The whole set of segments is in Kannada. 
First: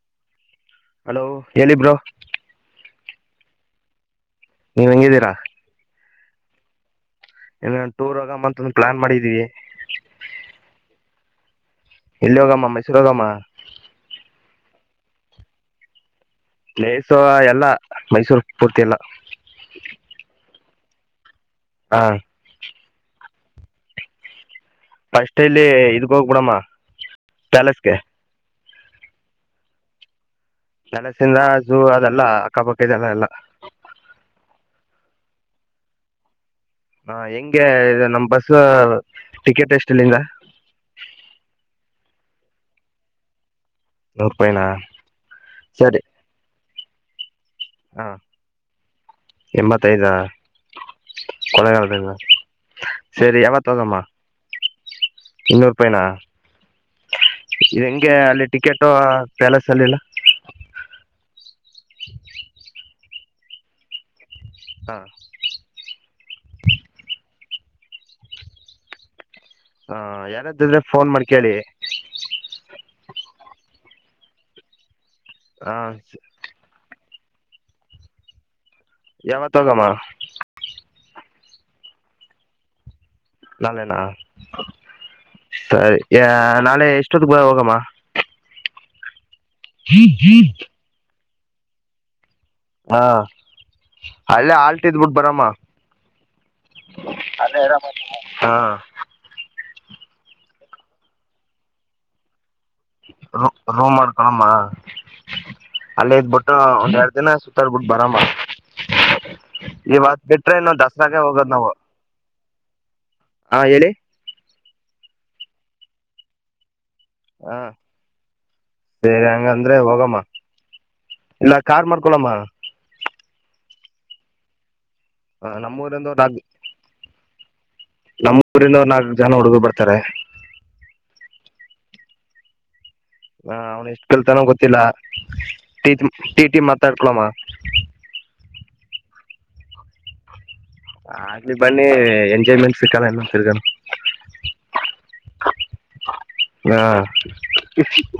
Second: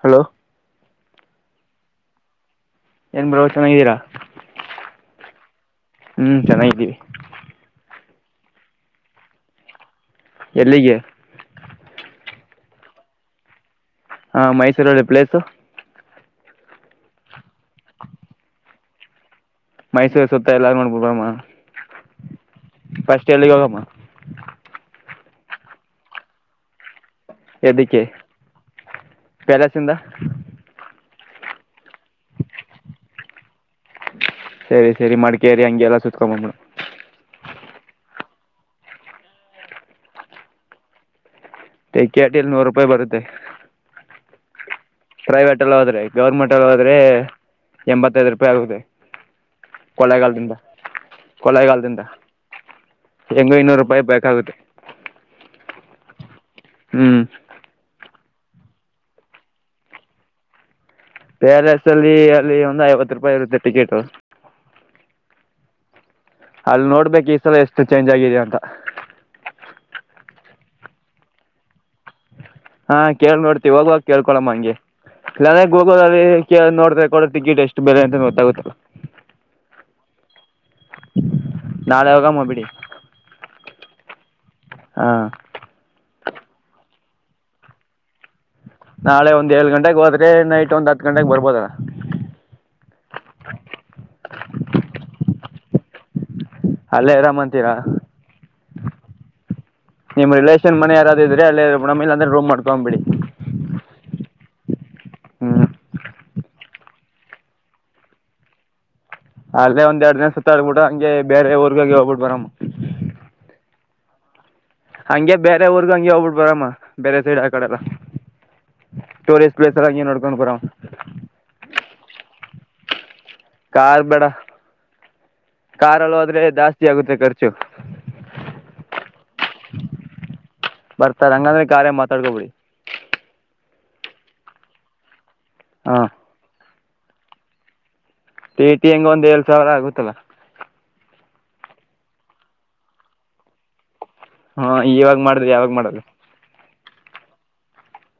ಹಲೋ ಹಲೋ ಲ್ಲಿಬ್ರು ಏನ್ ಬ್ರೋ ಚೆನ್ನಾಗಿದ್ದೀರಾ ನೀವ್ ಹೆಂಗಿದ್ದೀರಾ ಹ್ಮ್ ಚೆನ್ನಾಗಿದ್ದೀವಿ ಇನ್ನ ಟೂರ್ ಹೋಗುವ ಅಂತ ಒಂದು ಪ್ಲಾನ್ ಮಾಡಿದೀವಿ ಎಲ್ಲಿಗೆ ಎಲ್ಲಿ ಹೋಗಮ್ಮ ಮೈಸೂರು ಹೋಗಮ್ಮ ಹಾ ಮೈಸೂರಳ್ಳಲ್ಲಿ ಪ್ಲೇಸು ಪ್ಲೇಸ ಎಲ್ಲ ಮೈಸೂರ್ ಪೂರ್ತಿ ಎಲ್ಲ ಮೈಸೂರು ಸುತ್ತ ಎಲ್ಲಾರುೊಂಡ ಹೋಗಮ ಹಾ ಫಸ್ಟ್ ಎಲ್ಲಿಗೆ ಹೋಗಮ್ಮ ಫಸ್ಟಲ್ಲಿ ಇದ್ಕೆ ಹೋಗ್ಬಿಡಮ್ಮ ಪ್ಯಾಲೇಸ್ಗೆ ಎದಕ್ಕೆ ಪ್ಯಾಲೆಸಿಂದ. ಪ್ಯಾಲೆಸಿಂದ ಅದು ಅದೆಲ್ಲ ಅಕ್ಕಪಕ್ಕದೆಲ್ಲ ಎಲ್ಲ. ಸರಿ ಸರಿ ಮಡ್ಕೇರಿ ಹಂಗಗೆ ಎಲ್ಲ ಸತ್ಕೊಂಬಂದ್ಬಡ. ಹಾ ಹೆಂಗೆ ಇ ನಮ ಬಸ್ ಟಿಕೆಟ್ ಎಷ್ಟಲ್ಲಿಂದ. ಟಿಕೆಟಿಲ್ಲಿ ನೂರು ರೂಪಾಯಿ ಬರುತ್ತೆ. ನೂರುಪಾಯನಾ. ಪ್ರೈವೇಟಲ್ಲಿ ಹೋದ್ರೆ ಗೌರ್ಮೆಂಟ್ಲ್ಲ ಹೋದ್ರೆ. ಹ ಎಂಬತ್ತೈದು ರೂಪಾಯಿ ಆಗುದ ಕೊಳೆಗಾಲದಿಂದ. ಕೊಳ್ಳೇಗಾಲದಿಂದ. ಹೆಂಗೋ ಇನ್ನೂರು ರೂಪಾಯಿ ಬೇಕಾಗುತ್ತೆ. ಇನ್ನೂರು ರೂಪಾಯಿ ನಾ. ಹ್ಮ್. ಅಲ್ಲಿ ಟಿಕೆಟ್ ಪ್ಯಾಲಸ್ ಅಲ್ಲಿಲ್ಲ. ಪೇರ್ಲಸ್ ಅಲ್ಲಿ ಅಲ್ಲಿ ಒಂದು್ ಐವತ್ತು ರೂಪಾಯಿ ಇರುತ್ತೆ ಟಿಕೆಟ್. ಹಾ. ಲ ಎಷ್ಟು ಚೇಂಜ್ ಆಗಿದೆ ಅಂತ. ಹ ಯಾರ್ದಿದ್ರೆ ಫೋನ್ ಮಾಡಿ ಕೇಳಿ. ಹಾ ಕೇಳಳ್ನೋಡ್ತಿವಿ ಹೋಗುವಾಗ ಕೇಳ್ಕೊಳಮ್ಮ ಹಂಗೆ. ಇಲ್ಲಾಂದ್ರೆ ಹ ಗೂಗಲ ಅಲ್ಲಿ ನೋಡ್ರೆ ಕೊಡ ಟಿಕೆಟ್ ಎಷ್ಟು ಬೆಲೆ ಅಂತ ಗೊತ್ತಾಗುತ್ತಲ್ಲ. ಯಾವತ್ ಹೋಗಮ್ಮ. ನಾಳೆ ಹೋಗಮ ಬಿಡಿ. ನಾಳೆನಾ ಹಾಂ ಸರಿ ನಾಳೆ ಎಷ್ಟೊತ್ತಕ್ ಬ ಹೋಗಮ್ಮ. ನಾಳೆ ಒಂದ್ ಏಳ ಗಂಟೆಗೆ ಹೋದ್ರೆ ನೈಟ್ ಒಂದ್ ಹತ್ತು ಗಂಟೆಗೆ ಬರ್ಬೋದಲ್ಲ. ಹ ಅಲ್ಲೇ ಆಲ್ಟ್ ಇದ್ಬಿಟ್ಟು ಬರಮ್ಮ ಅಲ್ಲೇ ಅರಾಮ್ ಅಂತೀರಾ ಹ ನಿಮ್ಮ ರಿಲೇಷನ್ ಮನೆ ಯಾರಾದ ಇದ್ರ ಎ ನ ಇ ಅ್ರೆ ರೋ್ಬೇಕ ರ ರೋ ಮಾಡ ಹಕಣಮ್ಮ ಹ್ಞೂ ಅಲ್ಲೇ ಇದಬಿಟ್ಟು ಒಂದ್ ಎರಡ್ ದಿನ ಸುತ್ತಾರ್ಬಿಟ್ಟ ಬರಮ್ಮ ಅಲ್ಲೇ ಒಂದ್ ಎರಡ್ ಇವತ್ ದಿನ ಸುತ್ತ ಬಿಟ್ರೆ ಇನ್ನು ಆಡ್ಬಿಡ ಹಂಗೆ ದಸರಾಗೆ ಹೋಗೋದ್ ಬೇರೆ ನಾವು ಊರ್ಗಾಗಿ ಹೋಗ್ಬಿಟ್ಟ ಬರಾಮ ಹಾ ಹೇಳಿ ಹಂಗೆ ಬೇರೆ ಊರ್ಗ ಹಂಗೆ ಹೋಗ್ಬಿಟ್ ಬರಮ್ಮ ಬೇರೆ ಸೈಡ್ ಆ ಹ ಕಡೆಲ್ಲ ಸರಿ ಹಂಗ ಅಂದ್ರೆ ಹೋಗಮ್ಮ ಬರಮ್ಮ ಇಲ್ಲ ಕಾರ್ ಮಾಡ್ಕೊಳಮ್ಮ ಕಾರ್ ಬೇಡ ನಮ್ಮೂರಿಂದ ಕಾರ್ಲ್ಲಿ ಹೋದ್ರೆ ಜಾಸ್ತಿ ಆಗುತ್ತೆ ಖರ್ಚು. ನಮ್ಮೂಊರಿಂದ ನಾಲ್ಕಕ್ಜನ ಹುಡುಗ ಬರ್ತಾರೆ. ಬರ್ತಾರೆ ಹಂಗಂದೆ ಕಾರ್ಯ ಮಾತಾಡ್ಕೊಬಿಡಿ. ಹ ಅವ್ನ್ ಎಷ್ಟು ಕೇಲ್ತನೋ ಗೊತ್ತಿಲ್ಲ ಹಾ ಟಿ ಟಿ ಮಾತಾಡ್ಕೊಳಮ್ಮ. ಎಟಿ ಎಂಗೆ ಒಂದ್ಏಳಳ್ ಸಾವಿರ ಆಗುತ್ತಲ್ಲ ಆಗ್ಲಿ ಬನ್ನಿ ಎಂಜಾಯ್ಮೆಂಟ್ ನೆಮ್ಸೆಕ್ಯುಳ ಇನ್ನು ತಿರ್ಗಾನ ಹಾ ಯವಾಗ ಮಾಡುದ್ರಿ ಯಾವಾಗ ಮಾಡ್ರ ಹಾ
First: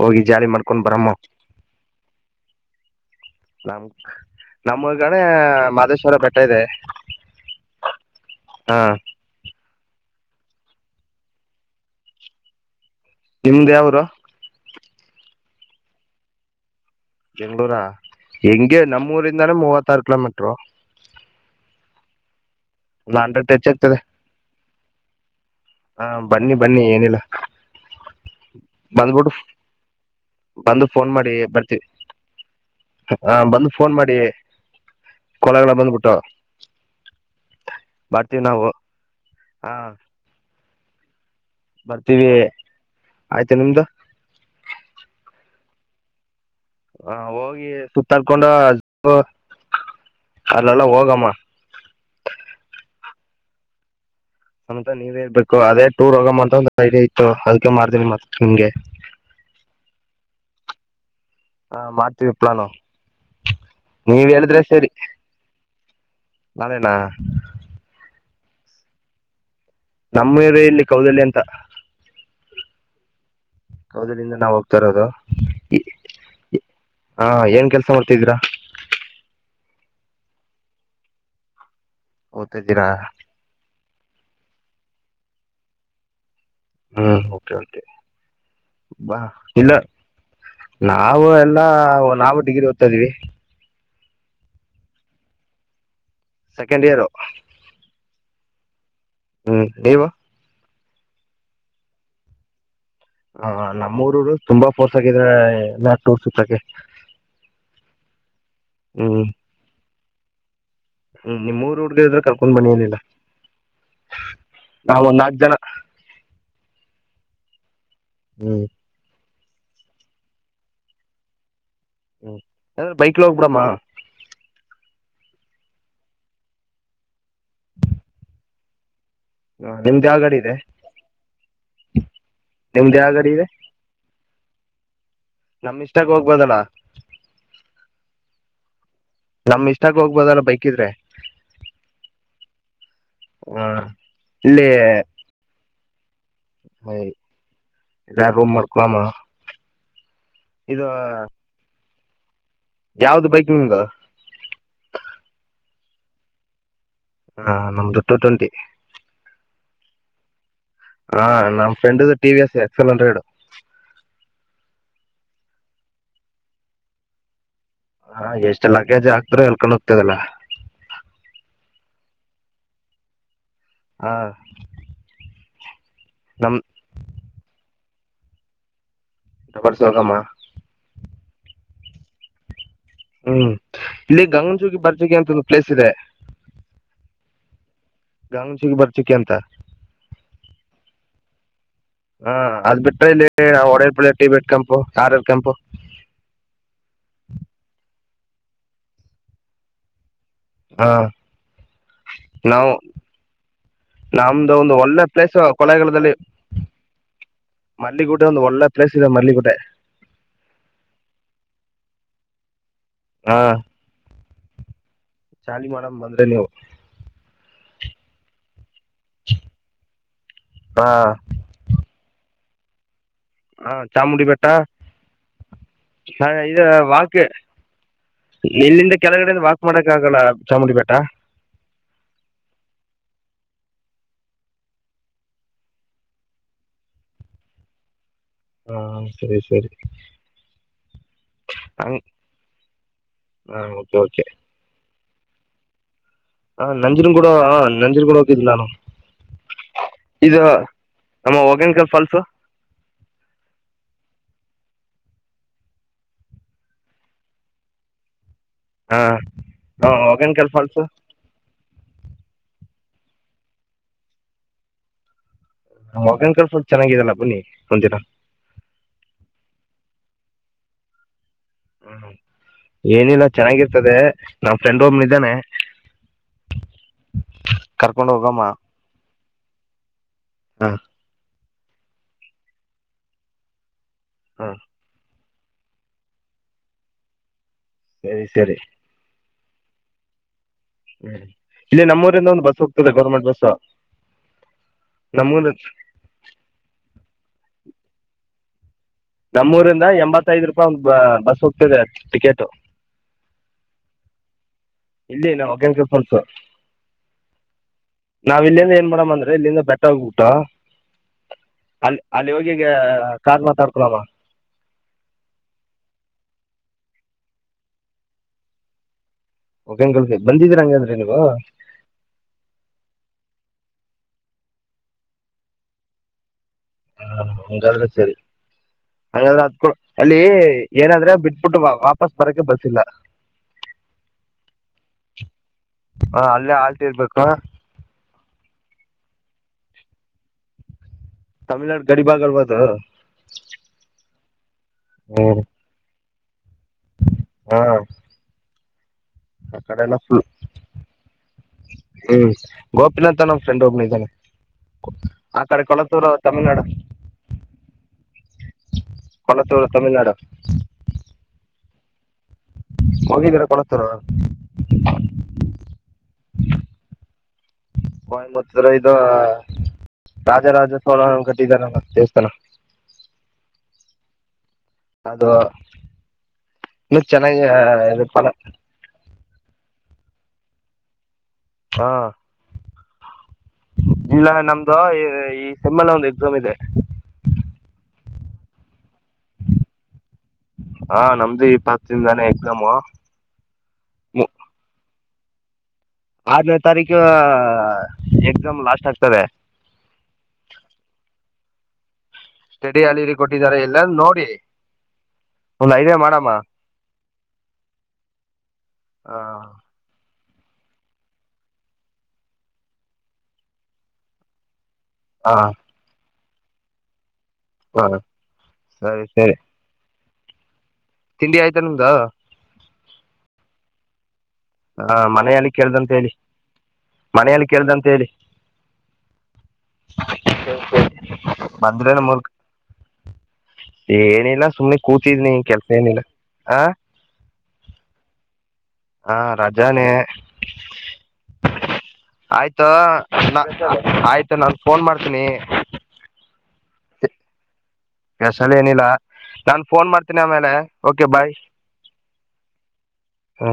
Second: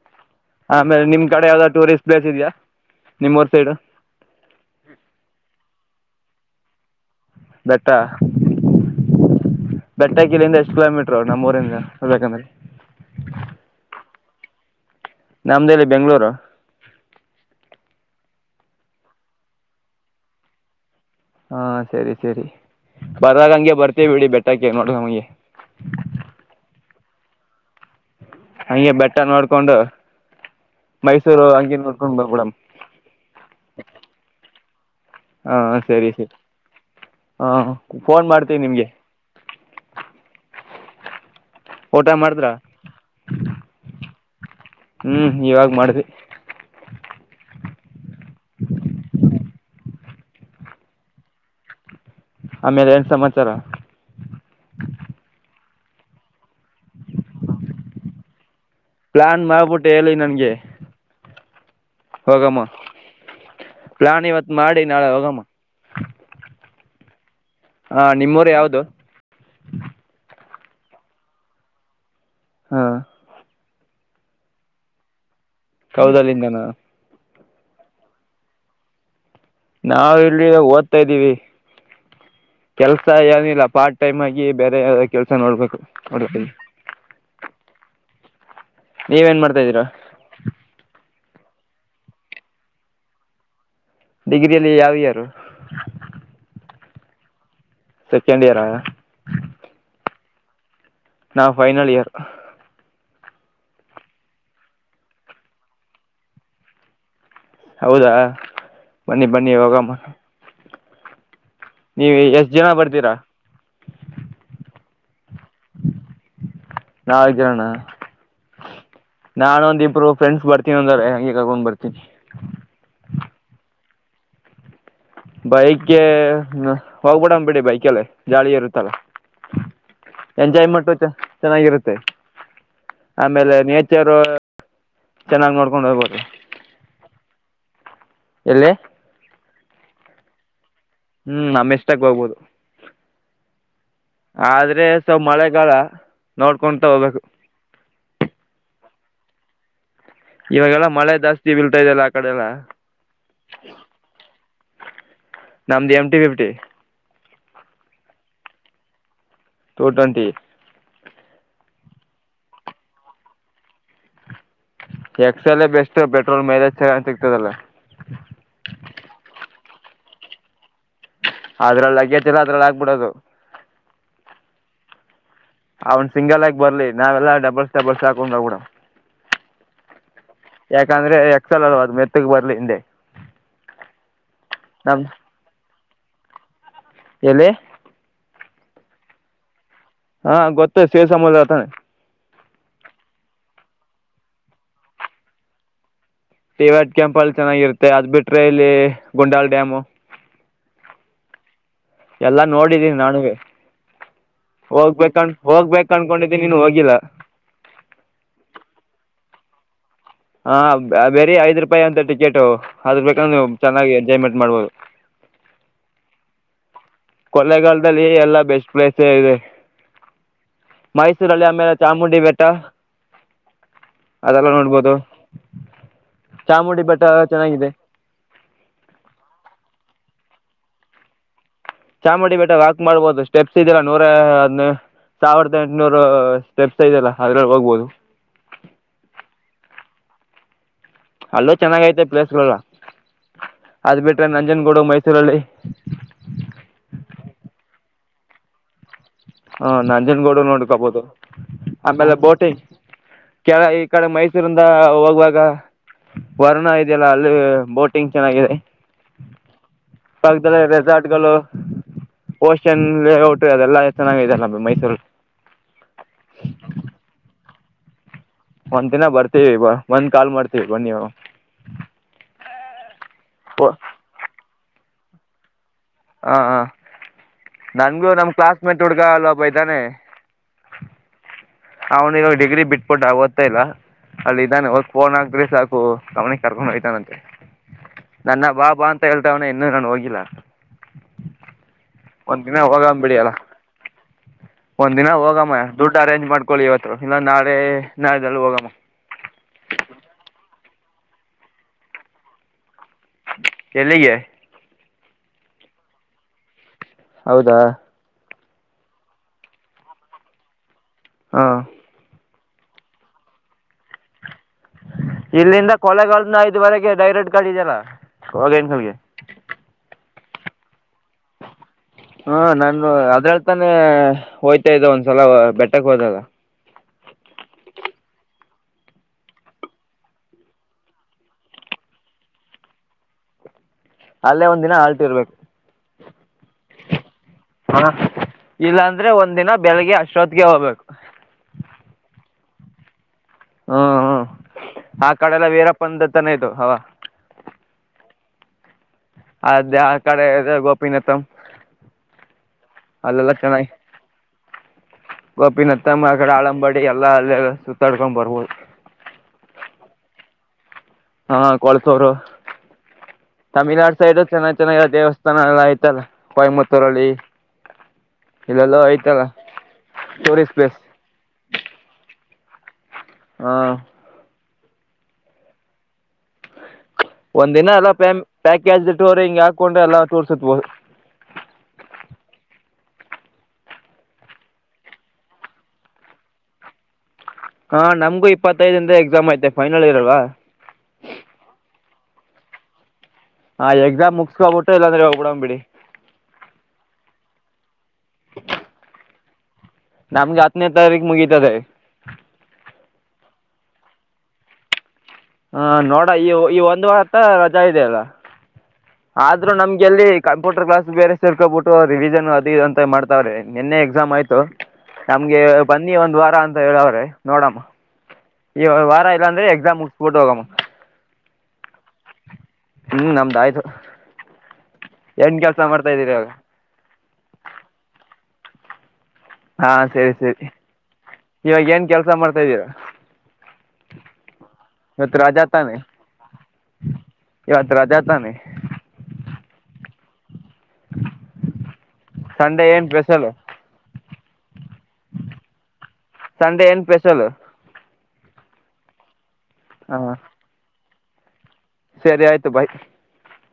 ಹೋಗಿ ಜಾಲಿ ಮಾಡ್ಕೊಂಡ್ ಆಮೇಲೆ ಬರಮ್ಮ ನಿಮ್ ಕಡೆ ಯಾವ್ದ್ ಟೂರಿಸ್ಟ್ ಪ್ಲೇಸ್ ಇದೆಯಾ ನಿಮ್ಮೂರ್ ಸೈಡು ನಮ ನಮ್ಮಗಣ ಮಹದೇಶ್ವರ ಬೆಟ್ಟ ಇದೆ ಬೆಟ್ಟ ಹಾ ಬೆಟ್ಟ ಕಿಲೆಯಿಂದ ಎಷ್ಟು ಕಿಲೋಮೀಟರ್ ಅವರು ನಮ್ಮೂರಿಂದ ಬೇಕಂದ್ರೆ ನಿಮ್ದ ಯಾವರು ನಮ್ದಲ್ಲಿ ಬೆಂಗಳೂರು ಬೆಂಗ್ಗಳೂರ ಹೆಂಗೆ ನಮ್ಮೂರಿಂದಾನ ಮೂವತ್ತಾರು ಕಿಲೋಮೀಟರು ಹಾ ಸರಿ ಸರಿ ಒಂದು ಹಂಡ್ರೆಡ್ ಟಚ್ ಬರಾಗಂಗೆ ಆಗ್ತದೆ ಬರ್ತೇ ಬಿಡಿ ಬೆಟ್ಟಕ್ಕೆ ನೋಡ್ರ ನಮಗೆ ಹ ಬನ್ನಿ [unintelligible] ಹಂಗೆ ಬೆಟ್ಟ ಬಂದ್ಬಿಟ್ಟು ನೋಡ್ಕೊಂಡು ಬಂದು ಫೋನ್ ಮಾಡಿ ಮೈಸೂರು ಬರ್ತೀವಿ ಅಂಗಿನಕೊಂಡ್ ಬಬಡ ಹ ಬಂದು ಫೋನ್ ಮಾಡಿ ಹಾ ಕೊಲಗಳ ಸರಿ ಬಂದ್ಬಿಟ್ಟು ಸರಿ ಹಾ ಫೋನ್ ಬರ್ತೀವಿ ಮಾಡ್ತೇನ ನಾವು ನಿಮ್ಗೆ ಹ ಬರ್ತೀವಿ ಆಯ್ತು ನಿಮ್ದು ಹ್ಮ್ ಇವಾಗ ಮಾಡ್ ಹ ಹೋಗಿ ಸುತ್ತಾಡ್ಕೊಂಡು ಅಲ್ಲಲ್ಲ ಹೋಗಾಮ ಆಮೇಲೆ ಏನು ಸಮಾಚಾರ ಸಮಂತ ನೀವೇಳ್ಬೇಕು ಅದೇ ಟೂರ್ ಹೋಗಂತ ಇತ್ತು ಅದಕ ಮಾಡ್ದ ಮತ್ತೆ ನಿಮ್ಗೆ ಪ್ಲಾನ್ ಮಾಡ್ಬಿಟ್ಟು ಹೇಳಿ ನನ್ಗೆ ಹಾ ಮಾಡ್ತೀವಿ ಪಲಾನು ಪ್ಲಾನ್ ನೀವ್ ಇವತ್ ಹೇಳಿದ್ರೆ ಮಾಡಿ ಸರಿ ನಾಳೆ ಹೋಗಮ್ಮ ನಾಳೆಣ್ಣ ಹಾ ನಿಮ್ಮೂರು ಯಾವ್ದು ನಮ್ಮವ ಎಲ್ಲಿ ಕೌದಳ್ಳಿ ಅಂತ ಹಾ ಹೌದ್ರಿಂದ ನಾವ್ ಹೋಗ್ತಾ ಇರೋದು ಈ- ಕೌದಳ್ಳಿ ಕಣೋ ಹಾ ಏನ್ ಕೆಲ್ಸ ಮಾಡ್ತಿದೀರಾ ನಾವ ಇಲ್ಲಿ ಓದ್ತಾ ಇದ್ದೀವಿ ಓದ್ತಾ ಇದ್ದೀರಾ ಕೆಲ್ಸ ಏನಿಲ್ಲ ಪಾರ್ಟಿ ಟೈಮ್ ಆಗಿ ಬೇರೆ ಯ ಕೆಲಸ ನೋಡ್ಬೇಕು ನೋಡ ಹ್ಮ್ ಕೆ ಕೆ ಬಾ ನೀವೇನ್ ಮಾಡ್ತಾ ಇಲ್ಲ ಇದ್ದೀರಾ ನ ನಾವು ಎಲ್ಲಾ ಒ ನಾವು ಡಿಗ್ರಿ ಓದ್ತ ಇದ್ವಿ ಡಿಗ್ರಿಯಲ್ಲಿ ಯಾವ year second year second year ಹ್ಮ್ ನೀವು ನಾ ಫೈನಲ್ ಇಯರ್ ಹ ನಮ್ಮೂಊರು ತುಂಬಾ ಪಫೋರ್ಸ್ ಆಗಿದ್ರ ನ ಟೂರ್ ಸತ್ರಕ್ಕೆ ಹೌದಾ ಬನ್ನಿ ಬನ್ನಿ ಹೋಗಮ್ಮ ಹ್ಮ್ ನಿಮ್ಮರ್ ಹುಡ್ಗಿ ನೀವು ಇದ್ರೆ ಎಷ್ಟು ಕರ್ಕೊಂಡ್ ಜನ ಬನಿನಿಲ್ಲ ಬರ್ತೀರಾ ನಾವ ಒಂದ ನಾಲ್ಕು ಜನ ನಾವಗಿರೋಣ್ಣ ಹ್ಮ್ ನಾನೊಂದ ಇಬ್ರು ಫ್ರೆಂಡಸ್ ಬರ್ತೀನಿಂದ ಹಗೆ ಕಕೊಂಡ್ ಬರ್ತಿನಿ ಹ್ಮ ಯ್ರೆ ಬೈಕ್ ಲೋಗಬೂಡಾಮ ಬೈಕ್ ಹೋಗ್ಬಿಡ ಬಿಡಿ ಬೈಕಲ್ಲ ಜಾಲಿ ಇರುತ್ತಲ್ಲ ನಿಮ್ದ್ ಯಾವ ಗಾಡಿ ಇದೆ ಎಂಜಾಯ್ಮೆಂಟು ಚ ಚೆನ್ನಾಗಿರುತ್ತೆ ನಿಮ್ದ್ ಯಾವ ಗಾಡಿ ಆಮೇಲೆ ನೇಚರ್ ನಮ ಇಷ್ಟಕ್ಕೆ ಹೋಗ್ಬೋದಣ ಎಲ್ಲಿ ನಮ್ ಇಷ್ಟಕ್ಕ ಹೋಗ್ಬೋದಲ್ಲ ಬೈಕ್ ಇದ್ರೆ ಹ್ಮ್ ನಮ್ಮ ಇಷ್ಟಕ್ ಹೋಗ್ಬೋದು ಹ್ಮ ಆದ್ರೆ ಸವ ಮಳೆಗಾಲ ನೋಡ್ಕೊಂತ ಹ ಹೋಗ್ಬೇಕು [unintelligible] ಮಾಡಡ್ಕಾಮ ಇವಾಗೆಲ್ಲಾ ಮಳೆ ಜಾಸ್ತಿ ಬೀತಾದೆಲ್ಲ ಆ ಕಡೆ ಎಲ್ಲಾ ಯಾವ್ದು ಬೈಕ್ ನಿಂದು ನಮ್ದು ಎಮ್ ಟಿ ಫಿಫ್ಟಿ ಹಾ ನಮ್ದ ಟೂ ಟ್ವೆಂಟಿ ಟು ಟ್ವೆಂಟಿ ಹಾ ನಮ್ ಫ್ರೆಂಡ್ದು T V S X L hundred. X L best petrol mileage ಚೆನ್ನಾಗಿ ಸಿಗ್ತದಲ್ಲ. ಹ ಎಷ್ಟು ಲಗೇಜ್ ಹಾಕ್ದ್ರೆ ಅಲ್ಕೊಂಡು ಹೋಗ್ತದಲ್ಲ. ಅದ್ರಲ್ಲಿ ಲಗೇಜ್ ಎಲ್ಲ ಅದ್ರಲ್ಲಿ ಆಗ್ಬಿಡೋದು. ಹ್ಹಾ. ಅವನ್ ಸಿಂಗಲ್ ಆಗಿ ಬರ್ಲಿ ನಾವೆಲ್ಲಾ ಡಬಲ್ಸ್ ಡಬಲ್ಸ್ ಹಾಕೊಂಡೋಗಿಬಿಡಮ. ಡಬಲ್ಸ್ ಹೋಗಮ್. ಯಾಕಂದ್ರೆ ಎಕ್ಸಲ್ ಅಲ್ವಾ ಅದು ಮೆತ್ತಗ್ ಬರ್ಲಿ ಹಿಂದೆ. ಹ್ಮ್ ಇಲ್ಲಿ ಗಂಗನಜಗಿ ನಮ್ಮ ಬರ್ಜಗಿ ಅಂತ ಒಂದು ಪ್ಲೇಸ್ ಇದೆ. ಎಲ್ಲಿ. ಗನಚುಕ್ಕಿ ಬಚ್ಚಿಕಿ ಅಂತ. ಹಾ ಗೊತ್ತು ಸೇರ್ ಸಮುದ್ರ ತಾನೆ ಹಾ ಅದ್ ಬಿಟ್ರೆ ಇಲ್ಲಿ ಒಡರ್ ಪಳ ಟಿ ಬಿ ಇಟ್ಕಂಪು ಕಾರ್ ಇರಾಕಂಪು. ಟ ವಾಡ್ ಕೆಂಪಲ್ ಚೆನ್ನಾಗಿರುತ್ತೆ ಅದ್ ಬಿಟ್ರೆ ಇಲ್ಲಿ ಗುಂಡಾಲ್ ಡ್ಯಾಮು. ಹಾ ಎಲ್ಲಾ ನಾವು ನೋಡಿದೀನಿ ನಾನುವೆ. ನಮ್ದು ಒಂದು ಒಳ್ಳೆ ಹೋಗ್ಬೇಕ ಪ್ಲೇಸ್ ಹೋಗ್ಬೇಕು ಅನ್ಕೊಂಡಿದ್ದೀನಿ ಇನ್ನೂ ಹೋಗಿಲ್ಲ. ಮಲ್ಲಿಗೂಟೆ ಒಂದ ಒಳ್ಳೆ ಪ್ಲೇಸ್ ಇದೆ ಮಲ್ಲಿಗೂಟೆ. ಹ ಬೇ ಬೇರೆ ಐದ್ ರೂಪಾಯಿ ಅಂತ ಟಿಕೆಟು ಅದ್ರ ಬೇಕ ಹಾ ನೀನ್ ಚೆನ್ನಾಗಿ ಎಂಜಾಯ್ ಮಾಡ್ ಮಾಡ್ಬೋದು. ಚಾಲಿ ಮಾಡಮ ಬಂದ್ರೆ ನೀವು. ಕೊಲೆೆಗಾಲದಲ್ಲಿ ಲ್ಲಾ ಬೆಸ್ಟ್ ಪ್ಲೇಸ್. ಸೇರಿದೆ ಹಾ ಮೈಸೂರಲ್ಲಿ ಆಮೇಲೆ ಚಾಮುಂಡಿ ಬೆಟ್ಟ. ಹಾ ಚಾಮುಂಡಿ ಬೆಟ್ಟ. ಅದೆಲ್ಲ ನೋಡ್ಬೋದು ಹ ಇ ಚಾಮುಂಡಿ ಬೆಟ್ಟ ವಾಕ್ ಚೆನ್ನಾಗಿದೆ ಇಲ್ಲಿಂದ ಕೆಳಗಡೆಯಿಂದ ವಾಕ್ ಮಾಡಕ ಆಗಲ್ಲ ಚಾಮುಂಡಿ ಬೆಟ್ಟ. ಚಾಮುಂಡಿ ಬೆಟ್ಟ ವಾಕ್ ಮಾಡ್ಬೋದು ಸ್ಟೆಪ್ಸ್ ಇದಲ್ಲಾ ನೂರ ಅದ್ನ ಸಾವಿರದ ಎಂಟನೂರು ಸ್ಟೆಪ್ಸ್ ಐದೆಲ್ಲ ಅದ್ರಲ್ಲಿ ಹೋಗ್ಬೋದು. ಹಾಂ ಸರಿ ಸರಿ ಅಲ್ಲೂ ಚೆನ್ನಾಗ ಹಂಗ್ ಐತೆ ಪ್ಲೇಸ್ ಗಳಲ್ಲ ಹಾಂ ಓಕೆ ಅದ್ ಓಕೆ ಬಿಟ್ರೆ ನಂಜನ್ಗೂಡು ಮೈಸೂ ರಲ್ಲಿ. ಹ ನಂಜನಗೂಡ ಆಂ ನಂಜಿನಗೂಡ ಹೋಗಕಿದಿದ್ದ ನಾನು. ಹ ನಂಜನಗೂಡು ಇದು ನೋಡ್ಕಬೋದು ನಮ್ಮ ಹೊಗೇನಕಲ್ ಆಮೇಲೆ ಫಾಲ್ಸು ಬೋಟಿಂಗ್. ಕೆ ಈ ಕಡೆ ಮೈ ಮೈಸೂರಿಂದ ಹೋಗುವಾಗ ವರ್ಣ ಇದೆಯಲ್ಲ ಅಲ್ಲಿ ಬೋಟಿಂಗ್ ಚೆನ್ನಾಗಿದೆ. ಹಾಂ ಹಾಂ ಹೊಗೇನಕಲ್ ಪಕ್ಕದಲ್ಲೇ ಫಾಲ್ಸು ರೆಜರ್ಟ್ ಗಳು ಓಸ್ಟ್ ಚಂದ್ರ ಲೇಔಟ್ ಅದೆಲ್ಲ ಚೆನ್ನಾಗದೆ ಮೈಸೂರ್ ಅಲ್ಲಿ. ಬಂದಿಲ್ಲ. ಒಂದ್ ದಿನ ಬರ್ತೀವಿ ಒಂದ್ ಕಾಲ್ ಮಾಡ್ತೀವಿ ಬನ್ನಿ ನೀವು. ಹ್ಮ್ ಏನಿಲ್ಲ ಚೆನ್ನಾಗಿರ್ತದೆ ನಮ್ ಫ್ರೆಂಡ್ ಒಬ್ಬ ಇದ್ದಾನೆ. ಹ ಹ ನನ್ಗೂ ಕರ್ಕೊಂಡು ನಮ ಹೋಗಮ್ಮ ಕ್ಲಾಸ್ಮೇಟ್ ಹುಡ್ಗ ಅಲ್ ಒಬ್ಬ ಇದ್ದಾನೆ. ಹಾ ಅವ್ನಿಗ ಡಿಗ್ರಿ ಬಿಟ್ಬಿಟ್ಟ ಓದ್ತಿಲ್ಲ ಅಲ್ಲಿ ಹಾಂ ಇದಾನೆ ಹೋಗ ಫೋನ್ ಹಾಕ್ಬಿಟ್ರೆ ಸಾಕು ಅವ್ನೇ ಕರ್ಕೊಂಡು ಹೋಗ್ತಾನಂತೆ ಸರಿ ನನ್ನ ಸರಿ ಬಾ ಬಾ ಅಂತ ಹೇಳ್ ಹೇಳ್ತವನೇ ಇನ್ನು ನಾನು ಹೋಗಿಲ್ಲ. ಹ್ಮ್ ಇಲ್ಲಿ ನಮ್ಮೂರಿಂದ ಒಂದು ಒಂದ್ ದಿನ ಬಸ್ ಹೋಗಣ ಹೋಗ್ತದೆ ಬಿಡಿ ಗೌರ್ಮೆಂಟ್ ಅಲ್ಲ ಬಸ್ಸು. ಒಂದ್ ದಿನ ನಮ್ಮೂರ ಹೋಗಮ್ಮ ದುಡ್ಡು ಅರೇಂಜ್ ಮಾಡ್ಕೊಳ್ಳಿ ಇವತ್ತು ಇಲ್ಲ ನಾಳೆ ನಾಳೆಲ್ಲಿ ಹೋಗಮ್ಮ. ಒ ಬಸ್ ಹೋಗ್ತಿದೆ ಟಿಕೆಟ್. ಎಲ್ಲಿಗೆ. ಇಲ್ಲ ನಮ್ [unintelligible] ಹೌದಾ ನಾವ್ ಇಲ್ಲಿಂದ ಏನ್ ಮಾಡಡಮ್ ಅಂದ್ರೆ ಇಲ್ಲಿಂದ ಬೆಟ್ಟ ಹೋಗಬಿಟ್ಟ ಹಾ ಅಲ್ಲಿ ಲ್ಲಿ ಯೋಗಗ ಕಾರ್ ಮಾತಾಡ್ಕಳಲ್ಲ ಇಲ್ಲಿಂದ ಕೊಲೆಗಾಲನ ಐದುವರೆಗೆ ಡೈರೆಕ್ಟ್ ಕಳಿದೆಲ್ಲನ್ಕಲ್ಗೆ ಬಂದಿದ್ರ ಹಂಗ್ರ ಹಾ ನಾನು ಅದ್ರಳ್ತಾನೆ ಹೋಯ್ತಾ ಇದ್ದ ಒಂದ್ಸಲ ಬೆಟ್ಟಕ್ ಹೋದಲ್ಲ ಹಾ ಹಂಗಲ್ಲ ಸರಿ ಹಂಗಾದ್ರ ಅತ್ಕ ಅಲ್ಲಿ ಏನಾದ್ರೆ ಬಿಟ್ಬಿಟ್ಟು ವಾಪಸ್ ಬರಕ್ಕೆ ಬರ್ಸಿಲ್ಲ [inaudible] ಅಲ್ಲೇ ಒಂದ ದಿನ ಆಲ್ಟ ಇರ್ಬೇಕು ಇರ್ಬೇಕಾ ಹಣ ಇಲ್ಲಾಂದ್ರೆ ಒಂದ ದಿನ ಬೆಳಿಗ್ಗೆ ಅಷ್ಟ್ರೋತ್ಗೆ ಹೋಗ್ಬೇಕು ತಮಿಳ್ನಾಡು ಗಡಿ ಭಾಗಬಹದು ಹ್ಮ ಹ್ಮ್ ಆ ಕಡೆಲ್ಲ ವೀರಪ್ಪಂದ ತಾನೆ ಇ ಹಾ ಅದೇ ಆ ಕಡೆ ಗೋಪಿನಥಂ ಹ್ಮ್ ಗೋಪಿ ನಾಥ ನ ಫ್ರೆಂಡ್ ಒಬ್ನ ಇದ್ದಾನೆ ಆ ಕಡೆ ಗೋಪಿನತ್ತಮ್ಮ ಕೊಳತ್ತೂರು ಕಡೆ ತಮಿಳ್ನಾಡು ಆಳಂಬಡಿ ಎಲ್ಲಲ್ಲ ಸುತ್ತಾಡ್ಕೊಂಡ್ ಬರ್ಬೋದು ಕೊಣತ್ತೂರು ತಮಿಳ್ನಾಡು ಹಾ ಕೊಳ್ಸೋರು ಹ ತಮಿಳ್ನಾಡು ಸೈಡ್ ಚೆನ್ನ ಚೆನ್ನಾಗಿ ದೇವಸ್ಥಾನ ಎಲ್ಲ ಆಯ್ತಲ್ಲ ಕೊಯಮತ್ತೂರಲ್ಲಿ ಕೊಯಂಬರ ಇಲ್ಲೆಲ್ಲೋ ಇದು ಐತಲ್ಲ ಟೂರಿಸ್ಟ್ ಪ್ಲೇಸ್ ರಾಜರಾಜಸ್ವರ [unintelligible] ಮತ್ತ ದೇವಸ್ಥಾನ ಹಾ ಅದು ಇನ್ನೂ ಚೆನ್ನಾಗಿ ಒಂದ ದಿನ ಎಲ್ಲ ಇದು ಪ ಫಲ ಪ್ಯಾಕೇಜ್ಟ್ಟೋರ್ ಹಿಂಗ್ ಹಾಕೊಂಡ್ರೆ ಎಲ್ಲಾ ತೋರ್ಸತ್ ಬ ಹಾ ಇಲ್ಲ ನಮ್ದು ಈ ಸೆಮ್ಮಲ್ ಒಂದು ಎಕ್ಸಾಮ್ ಇದೆ ಹಾ ನಮ್ಗೂ ಇಪ್ಪತ್ತೈದಂದ ಎಕ್ಸಾಮ್ ಐತೆ ಫೈನಲ್ ಇರಲ್ವಾ [unintelligible] ಎಕ್ದಾಮ ಹ ಎಕ್ಸಾಮ್ ಮುಗಸ್ಕೊಬಿಟ್ಟು ಇಲ್ಲಾಂದ್ರೆ ಹೋಗಬಿಡ್ ಬಿಡಿ ಆರ್ನೇ ತಾರೀಕು ಎಕ್ಸಾಮ್ ಲಾಸ್ಟ್ ಆಗ್ತದೆ ನಮ್ಗೆ ಹತ್ತನೇ ತಾರೀಕ ಮುಗಿತದೆ ಸ್ಟಡಿ ಅಲ್ಲಿಲ್ಲಿ ಕೊಟ್ಟಿದ್ದಾರೆ ಇಲ್ಲ ನೋಡಿ ಹಾ ಒಂದು ಐಡಿಯಾ ನೋಡ ಈ ಮಾಡಮ್ಮ ಈ ಒಂದ್ ವಾರತ ರಜಾ ಇದೆ ಅಲ್ಲ ಹಾ ಆದ್ರೂ ನಮ್ಗೆಲ್ಲಿ ಕಂಪ್ಯೂಟರ್ ಕ್ಲಾಸ್ ಬೇರೆ ಸೇರ್ಕೊಬಿಟ್ಟು ರಿವಿನ್ ಅದು ಇ ಅಂತ ಮಾಡ್ತವೆ ಎಕ್ಸಾಮ ಆಯ್ತು ಹಾ ನಮ್ಗೆ ಬನ್ನಿ ಒಂದ್ ವಾರ ಅಂತ ಹೇಳವ್ರೆ ನೋಡಮ್ಮ ಹಾ ಈ ಸರಿ ವಾರ ಸರಿ ಇಲ್ಲಾಂದ್ರೆ ಎಕ್ಸಾಮ್ ಮುಗಸ್ಬಿಟ್ಟು ಹೋಗಮ್ಮ ತಿಂಡಿ ಆಯ್ತಾ ನಿಮ್ದ ಹ್ಮ್ ನಮ್ದು ಆಯ್ತು ಹಾ ಮನೆಯಲ್ಲಿ ಕೇಳ್ದಂತ ಹೇಳಿ ಇವಾಗ ಮನೆಯಲ್ಲಿ ಕೇಳ್ದಂತ ಹೇಳಿ ಹಾ ಸರಿ ಸರಿ ಇವಾಗ ಏನ್ ಬಂದ್ರೇನ ಕೆಲ್ಸ ಮುಲ್ಕ ಮಾಡ್ತಾದೀರಾ ಏನಿಲ್ಲ ಸುಮ್ನೆ ಕೂತಿದ್ನಿ ಕೆಲ್ಸ ತಾನೇ ಏನಿಲ್ಲ ಹ ಇವತ್ತು ರಜೆ ಅತಾನೆ ಹಾ ರಜಾನೇ ಸಂಡೇ ಆಯ್ತಾ ಏನು ಸ್ಪೆಷಲು ನ ಆಯ್ತಾ ನಾನ್ ಫೋನ್ ಮಾಡ್ತೀನಿ ಸ್ಪೆಷಲ್ ಎಸಲ ಏನಿಲ್ಲ ನಾನನ್ ಫೋನ್ ಹಾಂ ಮಾಡ್ತೀನಿ ಆಮೇಲೆ ಓಕೆ ಬಾಯ್ ಸರಿ ಆಯ್ತು ಬಾಯ್ ಹ